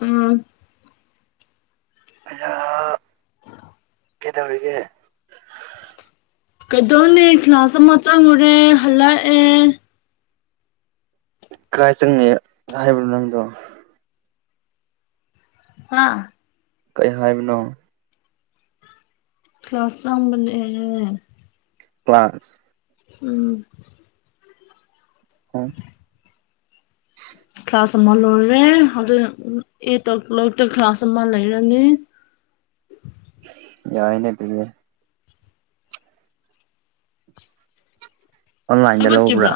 ꯎꯝ ꯑꯩꯌꯥ ꯀꯩꯗꯧꯔꯤꯒꯦ ꯀꯩꯗꯧꯅꯦ ꯀ꯭ꯂꯥꯁ ꯑꯃ ꯆꯪꯉꯨꯔꯦ ꯍꯜꯂꯛꯑꯦ ꯀꯥꯏ ꯆꯪꯉꯤ ꯍꯥꯏꯕꯅꯣ ꯅꯪꯗꯣ ꯍꯥ ꯀꯩ ꯍꯥꯏꯕꯅꯣ ꯀ꯭ꯂꯥꯁ ꯆꯪꯕꯅꯦ ꯀ꯭ꯂꯥꯁ ꯎꯝ ꯍꯨꯡ꯫ ꯀ꯭ꯂꯥꯁ ꯑꯃ ꯂꯣꯏꯔꯦ ꯑꯗꯨ ꯑꯩꯠ ꯑꯣ ꯀ꯭ꯂꯣꯛꯇ ꯀ꯭ꯂꯥꯁ ꯑꯃ ꯂꯩꯔꯅꯤ꯫ ꯌꯥꯏꯅꯦ [unintelligible] ꯑꯣꯟꯂꯥꯏꯟꯗ ꯂꯧꯕ꯭ꯔꯥ ꯍꯧꯒꯠꯇ꯭ꯔꯤꯕ꯭ꯔꯣ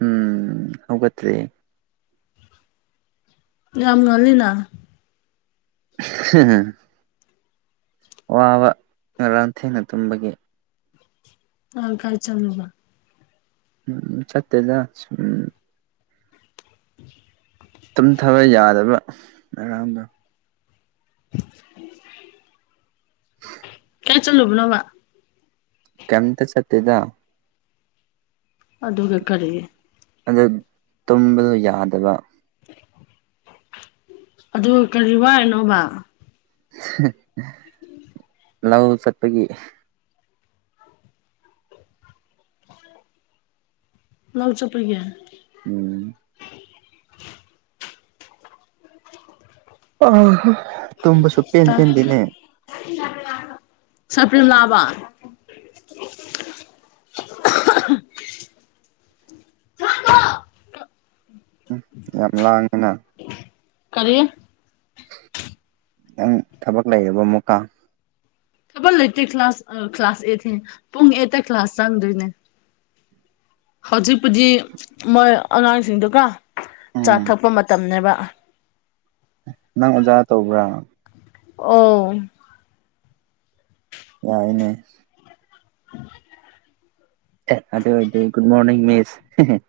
ꯎꯝ ꯍꯧꯒꯠꯇ꯭ꯔꯤ꯫ ꯌꯥꯝ ꯉꯟꯂꯤꯅ꯫ ꯑꯍꯥ꯫ ꯋꯥꯕ ꯉꯔꯥꯡ ꯊꯦꯡꯅ ꯇꯨꯝꯕꯒꯤ꯫ ꯉꯥꯡ ꯀꯥꯢ ꯆꯜꯂꯨꯕ꯫ ꯎꯝ ꯆꯠꯇꯦꯗ ꯁꯨꯝ꯫ [inaudible] ꯇꯨꯝꯊꯕ ꯌꯥꯗꯕ ꯉꯔꯥꯡꯗꯣ꯫ ꯀꯥꯢ ꯆꯜꯂꯨꯕ ꯅꯣꯕ꯫ ꯀꯩꯝꯇ ꯆꯠꯇꯦꯗ꯫ ꯑꯗꯨꯒ ꯀꯔꯤꯒꯤ꯫ ꯑꯗ ꯇꯨꯝꯕꯗꯨ ꯌꯥꯗꯕ꯫ [inaudible] ꯑꯗꯨ ꯀꯔꯤ ꯋꯥꯢꯅꯣꯕ꯫ ꯂꯧ ꯆꯠꯄꯒꯤ꯫ ꯂꯧ ꯆꯄꯒꯤ꯫ ꯎꯝ꯫ ꯑꯣꯍꯣ꯫ [unintelligible] ꯁꯇꯤꯜ ꯂꯥꯛꯑꯕ꯫ ꯎꯝ ꯌꯥꯝ ꯂꯥꯡꯉꯦꯅ꯫ ꯀꯔꯤ꯫ ꯅꯪ ꯊꯕꯛ ꯂꯩꯌꯦꯕ ꯑꯃꯨꯛꯀ꯫ ꯊꯕꯛ ꯂꯩꯇꯦ ꯀ꯭ꯂꯥꯁ ꯑ ꯀ꯭ꯂꯥꯁ ꯑꯦꯠꯁꯦ ꯄꯨꯡ ꯑꯦꯠꯇ ꯀ꯭ꯂꯥꯁ ꯆꯪꯗꯣꯏꯅꯦ꯫ ꯍꯧꯖꯤꯛꯄꯨꯗꯤ ꯃꯣꯏ ꯑꯉꯥꯡꯁꯤꯡꯗꯨ ꯀꯣ ꯆꯥ ꯎꯝ ꯊꯛꯄ ꯃꯇꯝꯅꯦꯕ꯫ ꯅꯪ ꯑꯣꯖꯥ ꯇꯧꯕ꯭ꯔꯥ꯫ ꯑꯣ꯫ ꯌꯥꯏꯅꯦ꯫ ꯑꯦ ꯑꯗꯨ ꯑꯣꯏꯗꯤ ꯒꯨꯗ ꯃꯣꯔꯅꯤꯡ ꯃꯤꯁ꯫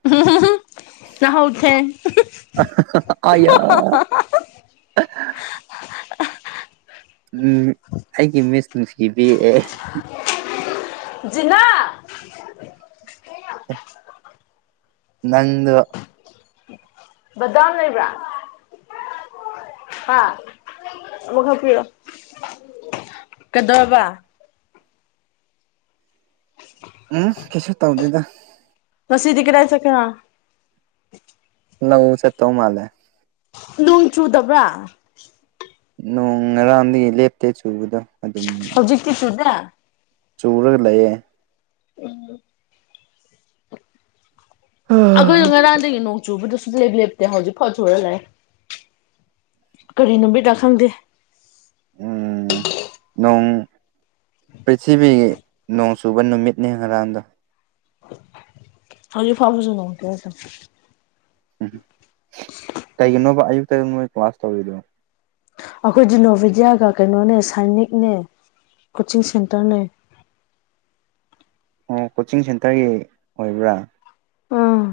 [unintelligible] ꯂꯍꯧꯊꯦꯡ꯫ ꯑ [unintelligible] [unintelligible] ꯎꯝ ꯑꯩꯒꯤ ꯃꯤꯁ ꯅꯨꯡꯁꯤꯕꯤ ꯑꯦ ꯖꯤꯅꯥ ꯅꯥꯪꯗꯣ ꯗꯥꯗꯥ ꯂꯩꯕ꯭ꯔꯥ ꯍꯥ [unintelligible] ꯀꯩꯗꯧꯔꯕ ꯎꯝ ꯀꯔꯤꯁꯨ ꯇꯥꯎꯗꯦ ꯗꯥ ꯃꯁꯤꯗꯤ ꯀꯔꯏ ꯁꯅ ꯂ ꯆꯦꯠꯇꯧ ꯃꯥꯂꯦ ꯅꯣꯡ ꯆꯨꯗꯕ꯭ꯔꯥ ꯅꯣꯡ ꯉꯔꯥꯡꯗꯒꯤ ꯂꯦꯞꯇꯦ ꯆꯨꯕꯗꯣ ꯑꯗꯨꯝ ꯍꯧꯖꯤꯛꯇꯤ ꯆꯨꯗꯦ ꯆꯨꯔꯒ ꯂꯩꯌꯦ ꯎꯝ ꯑꯩꯈꯣꯏꯗ ꯉꯔꯥꯡꯗꯒꯤ ꯅꯣꯡ ꯆꯨꯕꯗꯁꯨ ꯂꯦꯞ ꯂꯦꯞ ꯇꯦꯝꯣ ꯍꯧꯖꯤꯛꯐꯥꯎ ꯁꯨꯔ ꯂꯥꯛꯑꯦ ꯀꯔꯤ ꯅꯨꯃꯤꯗ ꯈꯪꯗꯦ ꯎꯝ ꯅꯣꯡ ꯄ꯭ꯔꯤꯊꯤꯕꯤꯒꯤ ꯅꯣꯡ ꯆꯨꯕ ꯅꯨꯃꯤꯠꯅꯤ ꯉꯔꯥꯡꯗꯣ ꯍꯧꯖꯤꯛ ꯐꯥꯎ ꯍꯧꯁꯨꯅꯣꯡ ꯀꯦꯗ ꯎꯝ ꯀꯩꯒꯤꯅꯣꯕ ꯑꯌꯨꯛꯇꯛ ꯅꯣꯏ ꯀ꯭ꯂꯥꯁ ꯇꯧꯔꯤꯗꯣ ꯑꯩꯈꯣꯏ ꯗꯤ ꯅꯣꯚꯦꯗꯤꯌꯥꯒ ꯀꯩꯅꯣꯅꯦ ꯁꯥꯏꯅꯤꯛꯅꯦ ꯀꯣꯆꯤꯡ ꯁꯦꯟꯇꯔꯅꯦ ꯑꯣ ꯀꯣꯆꯤꯡ ꯁꯦꯟꯇꯔꯒꯤ ꯑꯣꯏꯕ꯭ꯔꯥ ꯎꯝ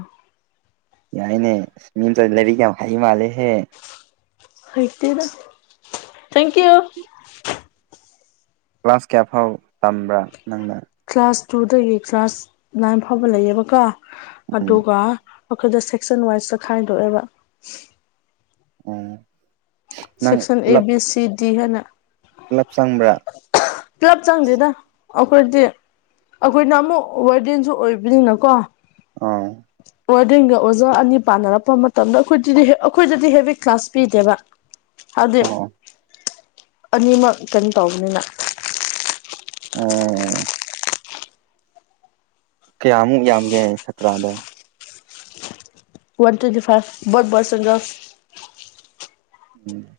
ꯌꯥꯏꯅꯦ ꯃꯤꯇ ꯂꯩꯔꯤ ꯀ ꯌꯥꯝ ꯍꯩ ꯃꯥꯜꯂꯦꯍꯦ ꯍꯥꯏꯇꯦꯔ ꯊꯦꯡꯀ ꯌꯨ ꯀ꯭ꯂꯥꯁ ꯀꯌꯥ ꯐꯥꯎ ꯇꯝꯕ꯭ꯔꯥ ꯅꯪꯅ ꯀ꯭ꯂꯥꯁ ꯇꯨꯗꯒꯤ ꯀ꯭ꯂꯥꯁ ꯅꯥꯏꯟ ꯐꯥꯎꯕ ꯂꯩꯌꯦꯕꯀꯣ ꯎꯝ ꯑꯗꯨꯒ ꯑꯩꯈꯣꯏꯗ ꯁꯦꯛꯁꯟ ꯋꯥꯏꯁꯇ ꯈꯥꯏꯗꯣꯛꯑꯦꯕ ꯑꯣ ꯁꯦꯛꯁꯟ ꯑꯦ ꯕꯤ ꯁꯤ ꯗꯤ ꯍꯥꯏꯅ ꯂꯞꯁꯪꯕ꯭ꯔꯥ ꯄꯨꯂꯞ ꯆꯪꯗꯦꯅ ꯑꯩꯈꯣꯏꯗꯤ ꯑꯩꯈꯣꯏꯅ ꯑꯃꯨꯛ ꯋꯥꯔꯦꯟꯁꯨ ꯑꯣꯏꯕꯅꯤꯅꯀꯣ ꯑꯣ ꯑꯣꯔꯗ꯭ꯔꯤꯡꯒ ꯑꯣꯖꯥ ꯑꯅꯤ ꯄꯥꯟꯅꯔꯛꯄ ꯃꯇꯝꯗ ꯑꯩꯈꯣꯏꯗꯗꯤ ꯑꯩꯈꯣꯏꯗꯗꯤ ꯍꯦꯚ ꯀ꯭ꯂꯥꯁ ꯄꯤꯗꯦꯕ ꯍꯥꯏꯗꯤ ꯎꯝ ꯑꯣ ꯑꯅꯤꯃꯛ ꯀꯩꯅꯣ ꯇꯧꯕꯅꯤꯅ ꯑꯣꯝ ꯀꯌꯥꯃꯨꯛ ꯌꯥꯝꯒꯦ ꯁꯇ꯭ꯔꯥꯗ ꯋꯥꯟ ꯇ꯭ꯋꯦꯟꯇꯤ ꯐꯥꯏꯚ ꯠ ꯔ ꯁꯒ ꯎꯝ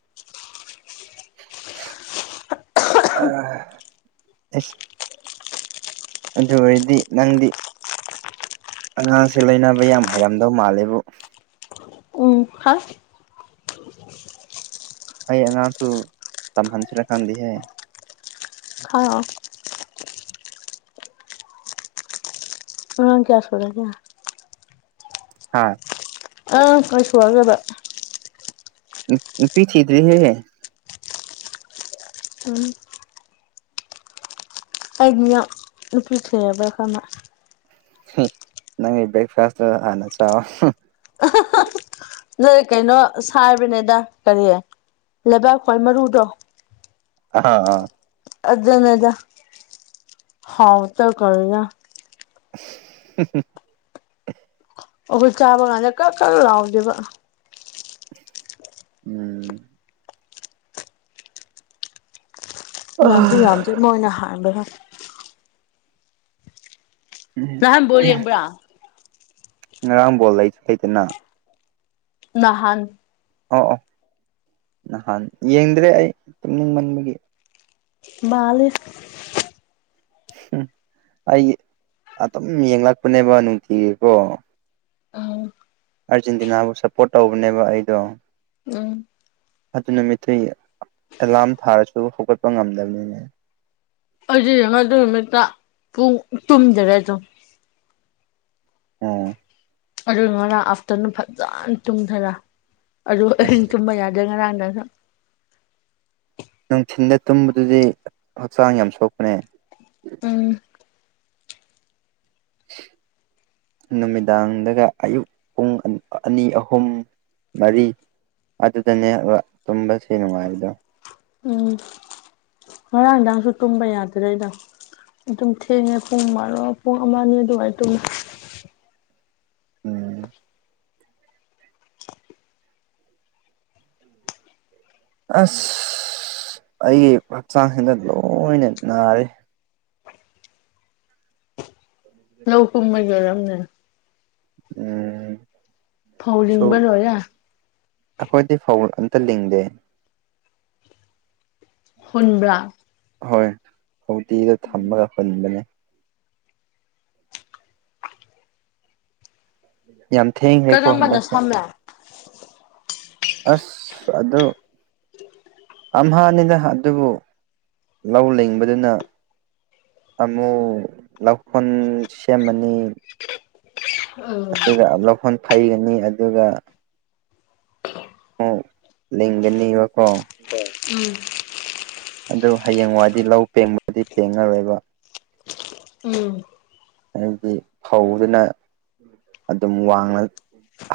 ꯑ ꯑꯗꯨ ꯑꯣꯏꯔꯗꯤ ꯅꯪꯗꯤ ꯑꯉꯥꯡꯁꯦ ꯂꯩꯅꯕ ꯌꯥꯝ ꯍꯩꯔꯝꯗꯧ ꯃꯥꯜꯂꯦꯕꯨ ꯎ ꯍꯥꯁ ꯑꯩ ꯑꯉꯥꯡꯁꯨ ꯇꯝꯍꯟꯁꯤꯔꯀꯥꯟꯗꯤꯍꯦ ꯈ ꯑ ꯀꯌꯥ ꯁꯗ ꯀꯌꯥ ꯍꯥꯥ ꯑ ꯀꯥꯏꯁꯨꯋꯥꯒꯗ ꯄꯤꯆꯗ꯭ꯔꯦꯦꯍꯦ ꯎꯝ ꯍꯥꯏꯥꯏꯗꯤ ꯌꯥꯝ ꯅꯨꯄꯤꯈꯦꯕ ꯈꯅ ꯅꯪ ꯭ꯔꯦꯛꯦꯛꯐꯥꯁ ꯍꯅ ꯆ ꯅ ꯀꯩꯅꯣ ꯁꯥꯕꯅꯦꯗ ꯀꯔꯤ ꯂꯩꯕꯥꯛ ꯈ꯭ꯋꯥꯏ ꯃꯔꯨꯗꯣ ꯑꯍꯥꯑ ꯑꯗꯅꯦꯗ ꯍꯥꯎ ꯇ ꯀꯔꯤꯔꯥ [unintelligible] ꯑꯈꯣꯏ ꯆꯥꯕ ꯀꯥꯟꯗ ꯀꯟꯀꯟ ꯂꯥꯎꯗꯦꯕ ꯎꯝ ꯌꯥꯝꯁꯨ ꯌꯥꯝꯇꯦ ꯃꯣꯏꯅ ꯍꯥꯟꯕꯗꯣ ꯑꯝ ꯕꯣꯜ ꯌꯦꯡꯕ꯭ꯔꯥ ꯉꯔꯥꯡ ꯕꯣꯜ ꯂꯩꯁꯨ ꯂꯥꯇꯅꯥ ꯅꯥꯍꯟ ꯑꯣ ꯑꯣ ꯅꯍꯥꯟ ꯌꯦꯡꯗ꯭ꯔꯦ ꯑꯩ ꯇꯨꯝꯅꯤꯡ ꯃꯟꯕꯒꯤ ꯃꯥꯜꯂꯤꯞ ꯎꯝ ꯑꯩ ꯑꯗꯨꯝ ꯌꯦꯡꯂꯛꯄꯅꯦꯕ ꯅꯨꯡꯇꯤꯒꯤꯀꯣ ꯎꯝ ꯑꯥꯔꯖꯦꯟꯇꯤꯅꯥꯕꯨ ꯁꯞꯄꯣꯔꯠ ꯇꯧꯕꯅꯦꯕ ꯑꯩꯗꯣ ꯎꯝ ꯑꯗꯨ ꯅꯨꯃꯤꯠꯇꯤꯑꯦꯂꯥꯔꯝ ꯊꯥꯔꯁꯨ ꯍꯧꯒꯠꯄ ꯉꯝꯗꯕꯅꯤꯅꯦ ꯑꯩꯗꯤ ꯌꯦꯡꯉꯒ ꯑꯗꯨꯏ ꯅꯨꯃꯤꯠꯇ ꯄꯨꯡ ꯇꯨꯝꯗꯔꯦ ꯑꯗꯨꯝ ꯑꯥ ꯑꯗꯨ ꯉꯔꯥꯡ ꯑꯥꯐꯇꯔꯅꯨꯟ ꯐꯖꯅ ꯇꯨꯝꯊꯔꯥ ꯑꯗꯨ ꯑꯁ ꯑꯍꯤꯡ ꯇꯨꯝꯕ ꯌꯥꯗ꯭ꯔꯦ ꯉꯔꯥꯡ ꯗꯥꯡꯁꯨ ꯅꯨꯡꯊꯤꯟꯗ ꯇꯨꯝꯕꯗꯨꯗꯤ ꯍꯛꯆꯥꯡ ꯌꯥꯝ ꯁꯣꯛꯄꯅꯦ ꯎꯝ [unintelligible] ꯅꯨꯃꯤꯗꯥꯡꯗꯒ ꯑꯌꯨꯛ ꯄꯨꯡ ꯑ ꯑꯅꯤ ꯑꯍꯨꯝ ꯃꯔꯤ ꯑꯗꯨꯗꯅꯦꯕ ꯇꯨꯝꯕꯁꯦ ꯅꯨꯡꯉꯥꯏꯕꯗꯣ ꯎꯝ ꯉꯔꯥꯡꯗꯥꯡꯁꯨ ꯇꯨꯝꯕ ꯌꯥꯗ꯭ꯔꯦꯗ ꯑꯗꯨꯝ ꯊꯦꯡꯉꯦ ꯄꯨꯡ ꯃꯥꯔꯣ ꯄꯨꯡ ꯑꯃ ꯑꯅꯤ ꯑꯗꯨꯋꯥꯏ ꯇꯨꯝꯃꯦ ꯎꯝ [inaudible] ꯑꯁ ꯑꯩꯒꯤ ꯍꯛꯆꯥꯡꯁꯤꯅ ꯂꯣꯏꯅ ꯅꯥꯔꯦ ꯂꯧ ꯀꯨꯝꯕꯒꯤ ꯑꯣꯏꯔꯝꯅꯦ ꯎꯝ ꯐꯧ ꯔꯤꯡꯕ ꯂꯣꯏꯔꯦ ꯑꯈꯣꯏꯗꯤ ꯐꯧ ꯑꯝꯇ ꯂꯤꯡꯗꯦ ꯐꯨꯟꯕ꯭ꯔꯥ ꯍꯣꯏ ꯍꯧꯢꯗꯤꯗ ꯊꯝꯃꯒ ꯍꯨꯟꯕꯅꯦ ꯌꯥꯝ ꯊꯦꯡꯒ꯭ꯔꯦꯀꯣ ꯀꯔꯝꯕꯅ ꯍꯟꯗꯛꯁꯦ ꯁꯝꯃꯦ ꯑꯁ ꯑꯗꯨ ꯑꯝꯍꯥꯟꯅꯤꯅ ꯑꯗꯨꯕꯨ ꯂꯧ ꯂꯤꯡꯕꯗꯅ ꯑꯃꯨꯛ ꯂꯧꯈꯣꯟ ꯁꯦꯝꯃꯅꯤ [unintelligible] ꯑꯗꯨꯒ ꯂꯧꯈꯣꯟ ꯐꯩꯒꯅꯤ ꯑꯗꯨꯒ ꯑꯣ ꯂꯤꯡꯒꯅꯤꯕꯀꯣ ꯑꯗꯨ ꯍꯌꯦꯡꯋꯥꯏꯗꯤ ꯂꯧ ꯄꯦꯡꯕꯗꯤ ꯄꯦꯡꯉꯔꯣꯏꯕ ꯎꯝ ꯍꯥꯏꯕꯗꯤ ꯐꯧꯗꯨꯅ ꯑꯗꯨꯝ ꯋꯥꯡꯅ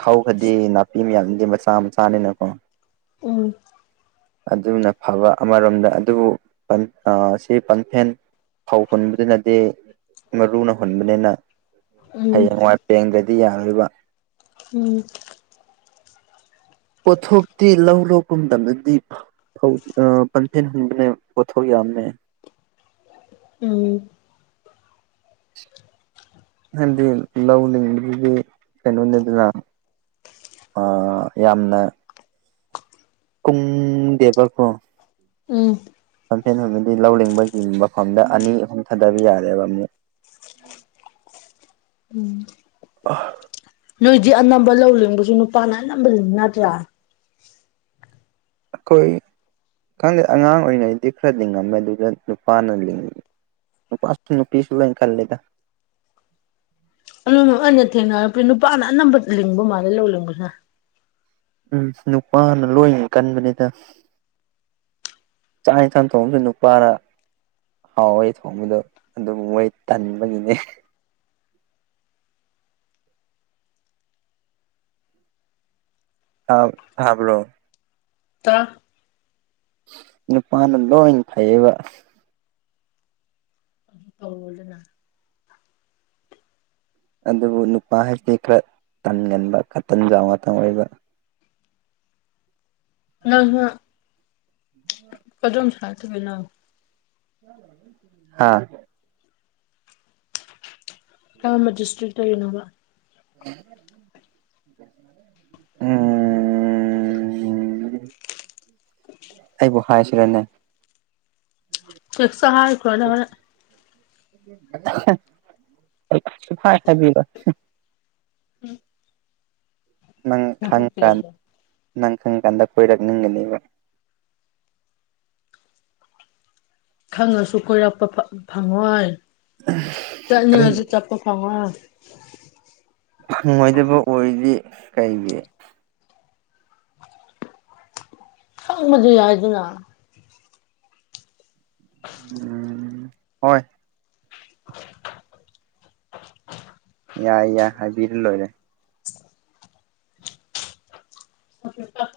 ꯍꯧꯈ꯭ꯔꯗꯤ ꯅꯥꯄꯤ ꯃꯌꯥꯝꯗꯤ ꯃꯆꯥ ꯃꯆꯥꯅꯤꯅꯀꯣ ꯎꯝ ꯑꯗꯨꯅ ꯐꯕ ꯑꯃꯔꯣꯝꯗ ꯑꯗꯨꯕꯨ ꯑ ꯁꯤ ꯄꯟꯐꯦꯟ ꯐꯧ ꯍꯨꯟꯕꯗꯨꯅꯗꯤ ꯃꯔꯨꯅ ꯍꯨꯟꯕꯅꯤꯅ ꯎꯝ ꯍꯌꯦꯡꯋꯥꯏꯄꯦꯡꯗ꯭ꯔꯥꯗꯤ ꯌꯥꯔꯣꯏꯕ ꯎꯝ ꯄꯣꯠꯊꯣꯛꯇꯤ ꯂꯧ ꯂꯣꯛꯀꯨꯝꯗꯗꯤ ꯄꯟꯊꯦꯜ ꯍꯟꯕꯅꯦ ꯄꯣꯊꯧ ꯌꯥꯝꯃꯦ ꯎꯝ ꯍꯥꯏꯕꯗꯤ ꯂꯧꯅꯤꯡꯕꯗꯨꯗꯤ ꯀꯩꯅꯣꯅꯤꯗꯅ ꯌꯥꯝꯅ ꯀꯨꯝ ꯗꯦꯕ ꯀꯣ ꯎꯝ ꯂꯝꯝꯐꯦꯟꯗꯤ ꯂꯧꯅꯤꯡꯤꯡꯕꯒꯤ ꯃꯐꯝꯗ ꯑꯅꯤ ꯑꯍꯨꯝ ꯊꯥꯗꯕ ꯌꯥꯔꯦꯕ ꯑꯃꯨꯛ ꯎꯝ ꯑ ꯅꯣꯏꯗꯤ ꯑꯅꯝꯕ ꯂꯧ ꯂꯤꯡꯕꯁꯨ ꯅꯨꯄꯥꯅ ꯑꯅꯝꯕ ꯂꯤꯡꯅꯇ꯭ꯔꯥ ꯑꯩꯈꯣꯏ ꯈꯪꯗꯦ ꯑꯉꯥꯡ ꯑꯣꯏꯔꯤꯉꯩꯗꯤ ꯈꯔ ꯂꯤꯡꯉꯝꯃꯦ ꯑꯗꯨꯗ ꯅꯨꯄꯥꯅ ꯂꯤꯡꯉ ꯄꯥꯥꯁ ꯅꯨꯄꯤꯁꯨ ꯂꫭꯏꯅ ꯈꯜꯂ‌ꯦꯗ ꯑꯗꯨ ꯑꯩꯅ ꯊꯦꯡꯅꯄ ꯅꯨꯄꯥꯅ ꯑꯅꯝꯕ ꯂꯤꯡꯕ ꯃꯥꯜꯂꯦ ꯂꯧꯅꯤꯡꯕꯁꯤ ꯎꯝ ꯅꯨꯄꯥꯅ ꯂꯣꯏꯅ ꯀꯟꯕꯅꯤꯗ ꯆꯥꯛꯅꯤꯊꯥꯟ ꯊꯣꯡꯕꯁꯨ ꯅꯨꯄꯥꯔꯥ ꯍꯥꯎꯋꯩ ꯊꯣꯡꯕꯗꯣ ꯑꯗꯨꯝ ꯃꯣꯏ ꯇꯟꯕꯒꯤꯅꯦ ꯍꯥ ꯇꯥꯕ꯭ꯔꯣ ꯇ ꯅꯨꯄꯥꯅ ꯂꯣꯏꯅ ꯐꯩꯌꯦꯕ ꯑꯗꯅ ꯑꯗꯨꯕꯨ ꯅꯨꯄꯥ ꯍꯥꯏꯁꯤꯗꯤ ꯈꯔ ꯇꯟꯒꯟꯕ ꯈ ꯇꯟꯖꯎ ꯉꯥꯛꯇ ꯑꯣꯏꯕ ꯅꯪꯅ ꯀꯗꯣꯝ ꯁꯥꯇꯒ ꯅꯪ ꯍꯥꯥ ꯀꯉꯝꯕ ꯗꯤꯁꯇ꯭ꯔꯤꯛꯇ ꯒꯤꯅꯣꯕ ꯎꯝ ꯎ ꯑꯩꯕꯨ ꯍꯥꯏꯥꯁꯤꯔꯦꯅꯦ ꯊꯦꯛ ꯁꯍꯥꯏꯀꯗꯔꯦ ꯐꯥꯏ ꯍꯥꯏꯕꯤꯔꯣ ꯅꯪ ꯈꯪꯉ ꯀꯥꯟ ꯅꯣꯡꯄꯣꯛꯄꯤꯔꯁꯨ ꯅꯪ ꯈꯪ ꯀꯥꯟꯗ ꯀꯣꯏꯔꯛꯅꯤꯡꯒꯅꯦꯕ ꯈꯪꯉꯁꯨ ꯀꯣꯏꯔꯛꯄ ꯐꯪꯉꯣꯏ ꯑꯗꯩ ꯆꯠꯅꯤꯡꯉꯁꯨ ꯆꯠꯄ ꯐꯪꯉꯣꯏ ꯐꯪꯉꯣꯏꯗꯕ ꯑꯣꯏꯔꯗꯤ ꯀꯩꯒꯤ ꯈꯪꯕꯗꯤ ꯌꯥꯏꯗꯅ ꯎ ꯍꯣꯏ [inaudible] ꯌꯥꯏ ꯌꯥꯏ ꯍꯥꯏꯕꯤꯔ ꯂꯣꯏꯔꯦ ꯑꯣ